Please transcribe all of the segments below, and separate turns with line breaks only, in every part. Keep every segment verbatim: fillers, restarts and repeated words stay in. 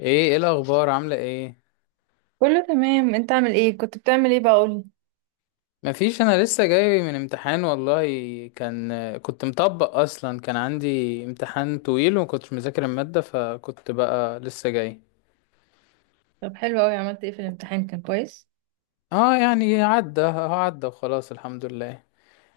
ايه ايه الاخبار عامله ايه؟
كله تمام، انت عامل ايه؟ كنت بتعمل ايه بقى؟ قولي.
مفيش، انا لسه جاي من امتحان والله. كان كنت مطبق اصلا، كان عندي امتحان طويل ومكنتش مذاكر الماده، فكنت بقى لسه جاي.
طب حلو قوي، عملت ايه في الامتحان؟ كان كويس؟
اه يعني عدى، هو عدى وخلاص الحمد لله.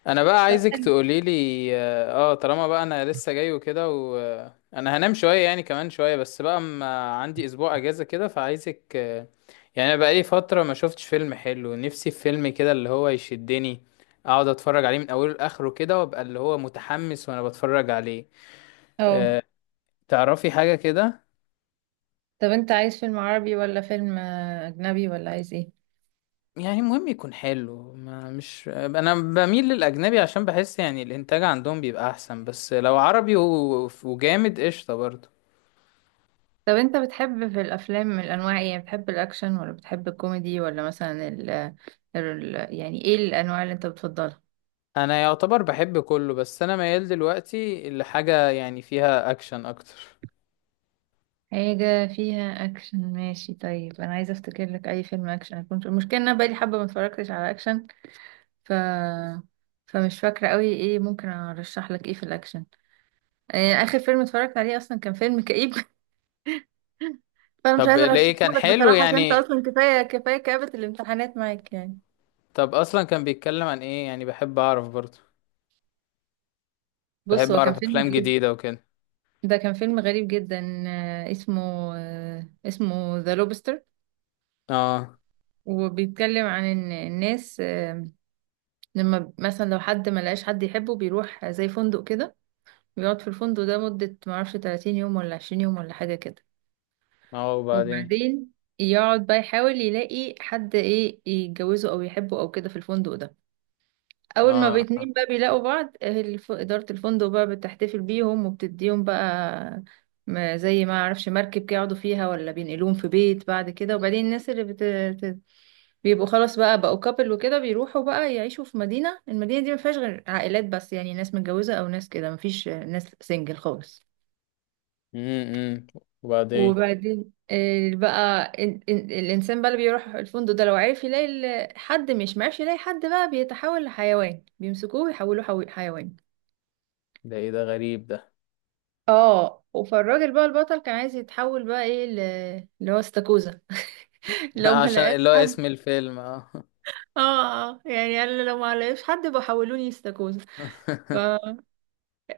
انا بقى
طب.
عايزك تقولي لي. اه آه، طالما بقى انا لسه جاي وكده وانا هنام شويه يعني كمان شويه، بس بقى اما عندي اسبوع اجازه كده فعايزك آه، يعني انا بقى لي فتره ما شفتش فيلم حلو، نفسي في فيلم كده اللي هو يشدني، اقعد اتفرج عليه من اوله لاخره كده وابقى اللي هو متحمس وانا بتفرج عليه.
اه.
آه، تعرفي حاجه كده؟
طب انت عايز فيلم عربي ولا فيلم آه، اجنبي، ولا عايز ايه؟
يعني المهم يكون حلو. ما مش انا بميل للاجنبي عشان بحس يعني الانتاج عندهم بيبقى احسن، بس لو عربي و- وجامد قشطه برضه.
طب انت بتحب في الافلام من الانواع ايه؟ يعني بتحب الاكشن ولا بتحب الكوميدي ولا مثلا ال... ال... يعني ايه الانواع اللي انت بتفضلها؟
انا يعتبر بحب كله، بس انا ميال دلوقتي لحاجة يعني فيها اكشن اكتر.
حاجة فيها أكشن ماشي. طيب أنا عايزة أفتكر لك أي فيلم أكشن. أكون المشكلة إن أنا بقالي حبة ما اتفرجتش على أكشن ف... فمش فاكرة قوي إيه ممكن أرشح لك، إيه في الأكشن. يعني اخر فيلم اتفرجت عليه اصلا كان فيلم كئيب. فانا مش
طب
عايزه
ليه، كان
ارشحهولك
حلو
بصراحه، عشان انت
يعني؟
اصلا كفايه كفايه كآبة الامتحانات معاك يعني.
طب اصلا كان بيتكلم عن ايه يعني؟ بحب اعرف برضه،
بص،
بحب
هو كان
اعرف
فيلم
افلام
غريب.
جديدة وكده.
ده كان فيلم غريب جدا، آه، اسمه آه، اسمه ذا لوبستر.
اه،
وبيتكلم عن ان الناس، آه، لما مثلا لو حد ما لقاش حد يحبه بيروح زي فندق كده، بيقعد في الفندق ده مدة ما اعرفش تلاتين يوم ولا عشرين يوم ولا حاجة كده.
اه، وبعدين؟
وبعدين يقعد بقى يحاول يلاقي حد ايه، يتجوزه او يحبه او كده في الفندق ده. اول ما
اه.
باتنين بقى بيلاقوا بعض، أهل الف- اداره الفندق بقى بتحتفل بيهم وبتديهم بقى ما- زي ما اعرفش مركب كده يقعدوا فيها، ولا بينقلوهم في بيت بعد كده. وبعدين الناس اللي بت... بت- بيبقوا خلاص بقى، بقوا كابل وكده، بيروحوا بقى يعيشوا في مدينه المدينه دي ما فيهاش غير عائلات بس، يعني ناس متجوزه او ناس كده، ما فيش ناس سنجل خالص.
امم وبعدين؟
وبعدين آه، بقى ال- ال- الانسان بقى اللي بيروح الفندق ده لو عرف يلاقي ال- حد، مش معرفش يلاقي حد، بقى بيتحول لحيوان. بيمسكوه ويحولوه حو- حيوان.
ده ايه ده، غريب ده.
اه. فالراجل بقى البطل كان عايز يتحول بقى ايه ل... اللي هو استاكوزا. لو ما
عشان
لقاش
اللي هو
حد.
اسم الفيلم، اه.
اه. آه، يعني قال لو ما لقاش حد بحولوني استاكوزا. ف-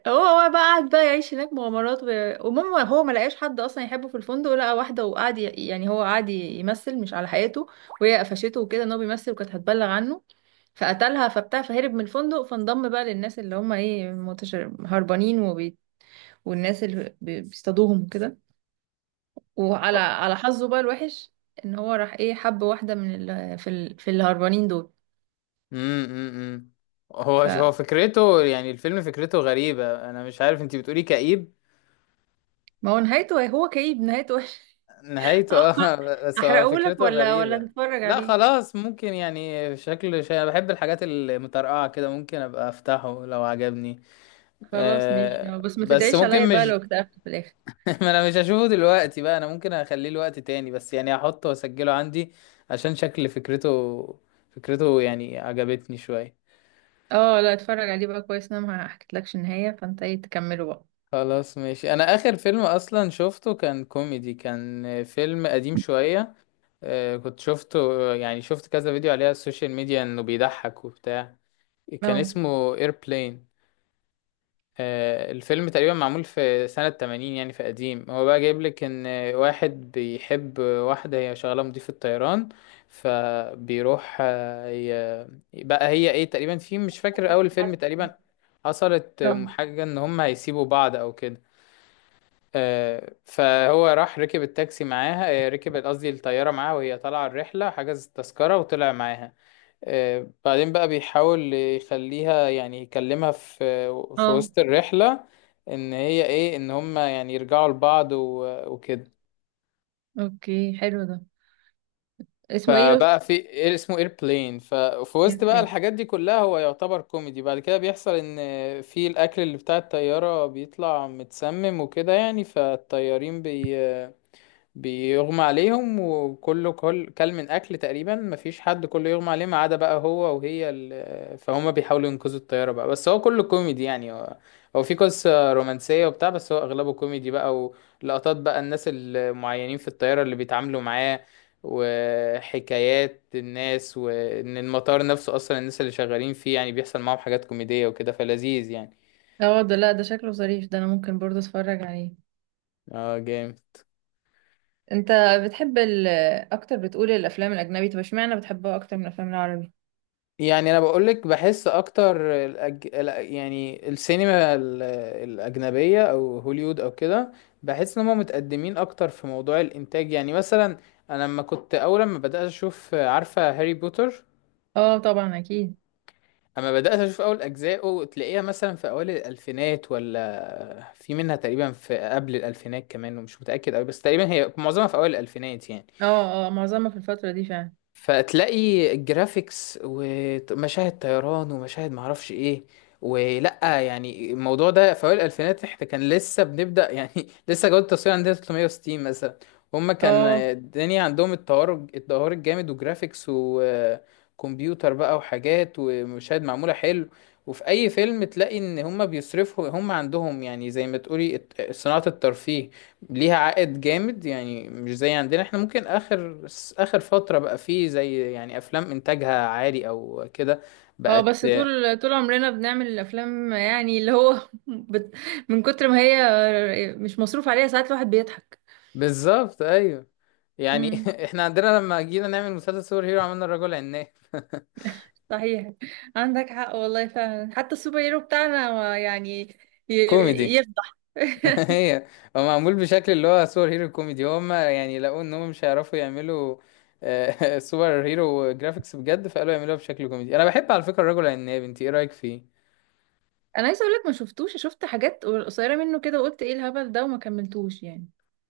هو هو بقى قعد بقى يعيش هناك مغامرات و... ومهم هو ما لقاش حد اصلا يحبه في الفندق. لقى واحده وقعد ي... يعني هو قعد ي- يمثل مش على حقيقته. وهي قفشته وكده ان هو بيمثل، وكانت هتبلغ عنه فقتلها فبتاع، فهرب من الفندق، فانضم بقى للناس اللي هم ايه متشر... هربانين. وبي... والناس اللي بي- بيصطادوهم وكده. وعلى على حظه بقى الوحش ان هو راح ايه حب واحده من ال... في ال... في الهربانين دول.
امم. هو هو
فما
فكرته، يعني الفيلم فكرته غريبة، انا مش عارف انتي بتقولي كئيب.
هو نهايته إيه؟ هو كئيب، نهايته وحش.
نهايته، اه. بس هو
احرقهولك
فكرته
ولا ولا
غريبة.
تتفرج
لا
عليه؟
خلاص ممكن، يعني شكل شيء، انا بحب الحاجات المترقعة كده، ممكن ابقى افتحه لو عجبني.
خلاص ماشي،
أه
بس ما
بس
تدعيش عليا
ممكن،
بقى
مش
لو اكتئبت في الاخر.
ما انا مش هشوفه دلوقتي بقى، انا ممكن اخليه لوقت تاني، بس يعني هحطه واسجله عندي عشان شكل فكرته، فكرته يعني عجبتني شوية.
اه، لا اتفرج عليه بقى كويس، انا ما حكيتلكش النهايه، فانت ايه تكمله بقى.
خلاص ماشي. انا اخر فيلم اصلا شفته كان كوميدي، كان فيلم قديم شوية. آه، كنت شفته، يعني شفت كذا فيديو عليه على السوشيال ميديا انه بيضحك وبتاع. كان
اه.
اسمه ايربلين، الفيلم تقريبا معمول في سنة ثمانين يعني، في قديم. هو بقى جايب لك ان واحد بيحب واحدة، هي شغالة مضيفة طيران. فبيروح آه، ي- بقى هي ايه، تقريبا في، مش فاكر، اول فيلم تقريبا حصلت
اه.
حاجة ان هم هيسيبوا بعض او كده. آه، فهو راح ركب التاكسي معاها، آه، ركب قصدي الطيارة معاها، وهي طالعة الرحلة حجز التذكرة وطلع معاها. آه، بعدين بقى بيحاول يخليها يعني يكلمها في في
اه.
وسط الرحلة ان هي ايه، ان هما يعني يرجعوا لبعض و- وكده.
اوكي، حلو ده. اسمه ايه
فبقى
قلت؟
في إيه، اسمه ايربلين. ففي وسط
اسمه
بقى
ايه؟
الحاجات دي كلها، هو يعتبر كوميدي، بعد كده بيحصل ان في الاكل اللي بتاع الطيارة بيطلع متسمم وكده يعني، فالطيارين بي بيغمى عليهم، وكله، كل كل من اكل تقريبا، مفيش حد، كله يغمى عليه ما عدا بقى هو وهي. ال... فهم بيحاولوا ينقذوا الطياره بقى، بس هو كله كوميدي يعني. هو هو في قصه رومانسيه وبتاع، بس هو اغلبه كوميدي بقى، ولقطات بقى الناس المعينين في الطياره اللي بيتعاملوا معاه، وحكايات الناس، وان المطار نفسه اصلا الناس اللي شغالين فيه يعني بيحصل معاهم حاجات كوميديه وكده، فلذيذ يعني.
اه، ده لا ده شكله ظريف ده، انا ممكن برضه اتفرج عليه.
اه جامد
انت بتحب ال... اكتر، بتقول الافلام الاجنبي، طب اشمعنى بتحبها اكتر من الافلام العربي؟
يعني. انا بقولك، بحس اكتر الأج... ال- يعني السينما ال- الاجنبيه او هوليوود او كده، بحس ان هم متقدمين اكتر في موضوع الانتاج. يعني مثلا انا لما كنت اول ما بدات اشوف، عارفه هاري بوتر؟
اه طبعا اكيد.
اما بدات اشوف اول اجزائه، تلاقيها مثلا في اوائل الالفينات، ولا في منها تقريبا في قبل الالفينات كمان، ومش متاكد قوي، بس تقريبا هي معظمها في اوائل الالفينات يعني.
اه اه، معظمها في الفترة دي فعلا.
فتلاقي الجرافيكس ومشاهد طيران، ومشاهد معرفش ايه. ولا يعني الموضوع ده، في اوائل الالفينات احنا كان لسه بنبدا يعني، لسه جوده التصوير عندنا تلتمية وستين مثلا. هما كان
اه
الدنيا عندهم التطور، التطور الجامد وجرافيكس وكمبيوتر بقى وحاجات ومشاهد معموله حلو. وفي اي فيلم تلاقي ان هما بيصرفوا، هما عندهم يعني زي ما تقولي الت- صناعه الترفيه ليها عائد جامد يعني، مش زي عندنا. احنا ممكن اخر اخر فترة بقى فيه زي يعني افلام انتاجها عالي او كده
اه،
بقت.
بس طول طول عمرنا بنعمل الافلام، يعني اللي هو بت... من كتر ما هي مش مصروف عليها ساعات الواحد بيضحك.
بالظبط، ايوه. يعني
امم.
احنا عندنا لما جينا نعمل مسلسل سوبر هيرو، عملنا الرجل عناب.
صحيح، عندك حق والله فعلا، حتى السوبر هيرو بتاعنا هو يعني ي...
كوميدي.
يفضح.
هي هو معمول بشكل اللي هو سوبر هيرو كوميدي، هما يعني لقوا ان هم مش هيعرفوا يعملوا آه، سوبر هيرو جرافيكس بجد، فقالوا يعملوها بشكل كوميدي. انا بحب على فكرة الرجل العناب، انت ايه رأيك فيه؟
انا عايزه اقول لك ما شفتوش، شفت حاجات قصيره منه كده وقلت ايه الهبل ده، وما كملتوش يعني.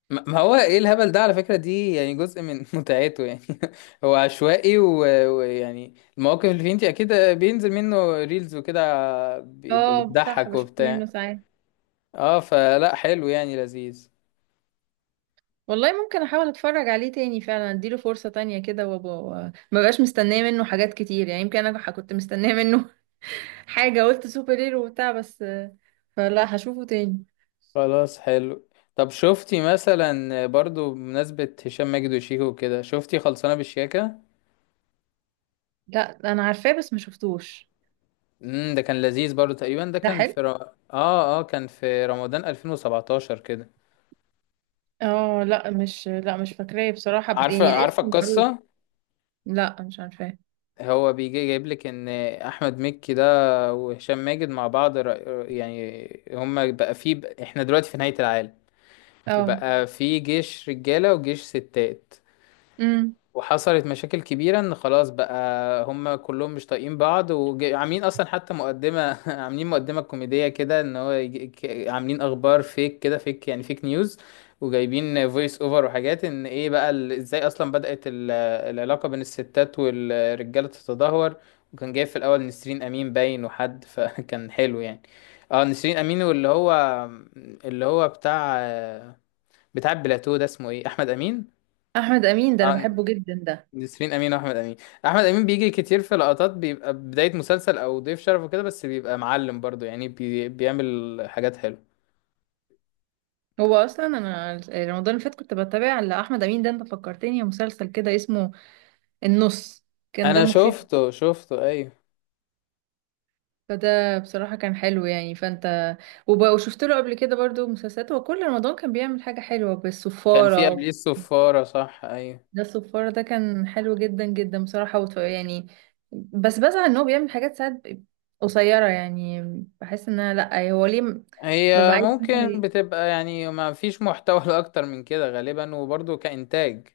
ما ما هو ايه الهبل ده على فكرة، دي يعني جزء من متعته يعني. هو عشوائي، و- ويعني المواقف اللي فيه انت اكيد بينزل منه ريلز وكده، بيبقى
اه صح،
بتضحك
بشوف منه
وبتاع.
ساعات.
اه، فلا، حلو يعني، لذيذ.
والله ممكن احاول اتفرج عليه تاني فعلا، اديله فرصة تانية كده، وابقى مبقاش مستنية منه حاجات كتير. يعني يمكن انا كنت مستنية منه حاجة، قلت سوبر هيرو وبتاع بس. فلا، هشوفه تاني.
خلاص، حلو. طب شفتي مثلا برضو بمناسبة هشام ماجد وشيكو وكده، شفتي خلصانة بالشياكة؟
لا انا عارفاه بس ما شفتوش.
امم ده كان لذيذ برضو، تقريبا ده
ده
كان
حلو.
في ر... اه اه كان في رمضان ألفين وسبعتاشر كده.
اه لا مش لا مش فاكراه بصراحة، بس
عارفة،
يعني
عارفة
الاسم معروف.
القصة؟
لا مش عارفاه.
هو بيجي جايب لك ان احمد مكي ده وهشام ماجد مع بعض رأ- يعني هما بقى في، احنا دلوقتي في نهاية العالم،
اه.
وبقى في جيش رجالة وجيش ستات.
امم.
وحصلت مشاكل كبيرة ان خلاص بقى، هما كلهم مش طايقين بعض، وعاملين اصلا حتى مقدمة عاملين مقدمة كوميدية كده ان هو يجي- ك- عاملين اخبار فيك كده، فيك يعني، فيك نيوز. وجايبين فويس اوفر، وحاجات ان ايه بقى ال- ازاي اصلا بدأت ال- العلاقة بين الستات والرجالة تتدهور. وكان جايب في الاول نسرين امين باين، وحد فكان حلو يعني. اه، نسرين امين واللي هو، اللي هو بتاع بتاع بلاتو ده اسمه ايه، احمد امين.
احمد امين ده انا
اه،
بحبه جدا ده.
نسرين امين واحمد امين. احمد امين بيجي كتير في لقطات، بيبقى بدايه مسلسل او ضيف شرف وكده، بس بيبقى معلم برضو يعني، بي... بيعمل حاجات حلوه.
هو اصلا انا رمضان اللي فات كنت بتابع لاحمد امين ده، انت فكرتني مسلسل كده اسمه النص. كان
انا
دمه خفيف.
شفته، شفته ايوه.
فده بصراحة كان حلو يعني. فانت وب... وشفت له قبل كده برضو مسلسلات. هو كل رمضان كان بيعمل حاجة حلوة.
كان في
بالصفارة،
قبليه الصفاره، صح ايوه.
ده الصفارة ده كان حلو جدا جدا بصراحة. وط... يعني بس بزعل ان هو بيعمل حاجات ساعات ب- قصيرة يعني. بحس ان انا، لا هو ليه م- ببقى
هي
عايز إن هو
ممكن
ي-
بتبقى يعني ما فيش محتوى اكتر من كده غالبا، وبرضو كانتاج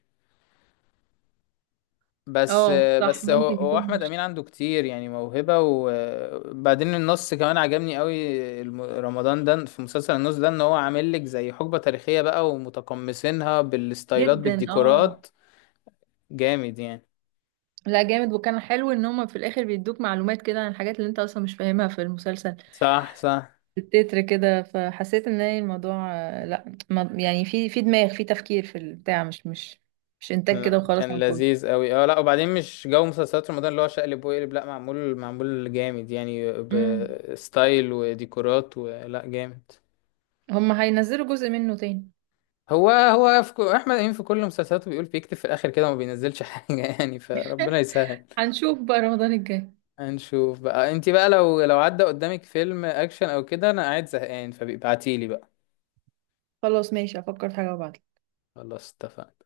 بس.
اه صح،
بس هو
ممكن
هو
يكون
احمد
مش
امين عنده كتير يعني موهبه، وبعدين النص كمان عجبني قوي. الم- رمضان ده في مسلسل النص ده، ان هو عامل لك زي حقبه تاريخيه بقى، ومتقمصينها بالستايلات،
جدا. اه
بالديكورات جامد يعني.
لا جامد. وكان حلو ان هما في الاخر بيدوك معلومات كده عن الحاجات اللي انت اصلا مش فاهمها في المسلسل،
صح، صح.
التتر كده. فحسيت ان هي الموضوع آه، لا ما- يعني في في دماغ، في تفكير، في البتاع، مش مش مش انتاج كده
لا،
وخلاص
كان
على الفاضي.
لذيذ قوي. اه لا، وبعدين مش جو مسلسلات رمضان اللي هو شقلب وقلب، لا، معمول معمول جامد يعني،
امم.
بستايل وديكورات، ولا جامد.
هم هينزلوا جزء منه تاني؟
هو هو في كو... احمد امين في كل مسلسلاته بيقول بيكتب في الاخر كده وما بينزلش حاجه يعني، فربنا يسهل.
هنشوف بقى رمضان الجاي.
هنشوف بقى. انت بقى لو لو عدى قدامك فيلم اكشن او كده، انا قاعد زهقان، فبيبعتيلي بقى.
خلاص ماشي، افكر في حاجة وابعتلك.
خلاص، اتفقنا.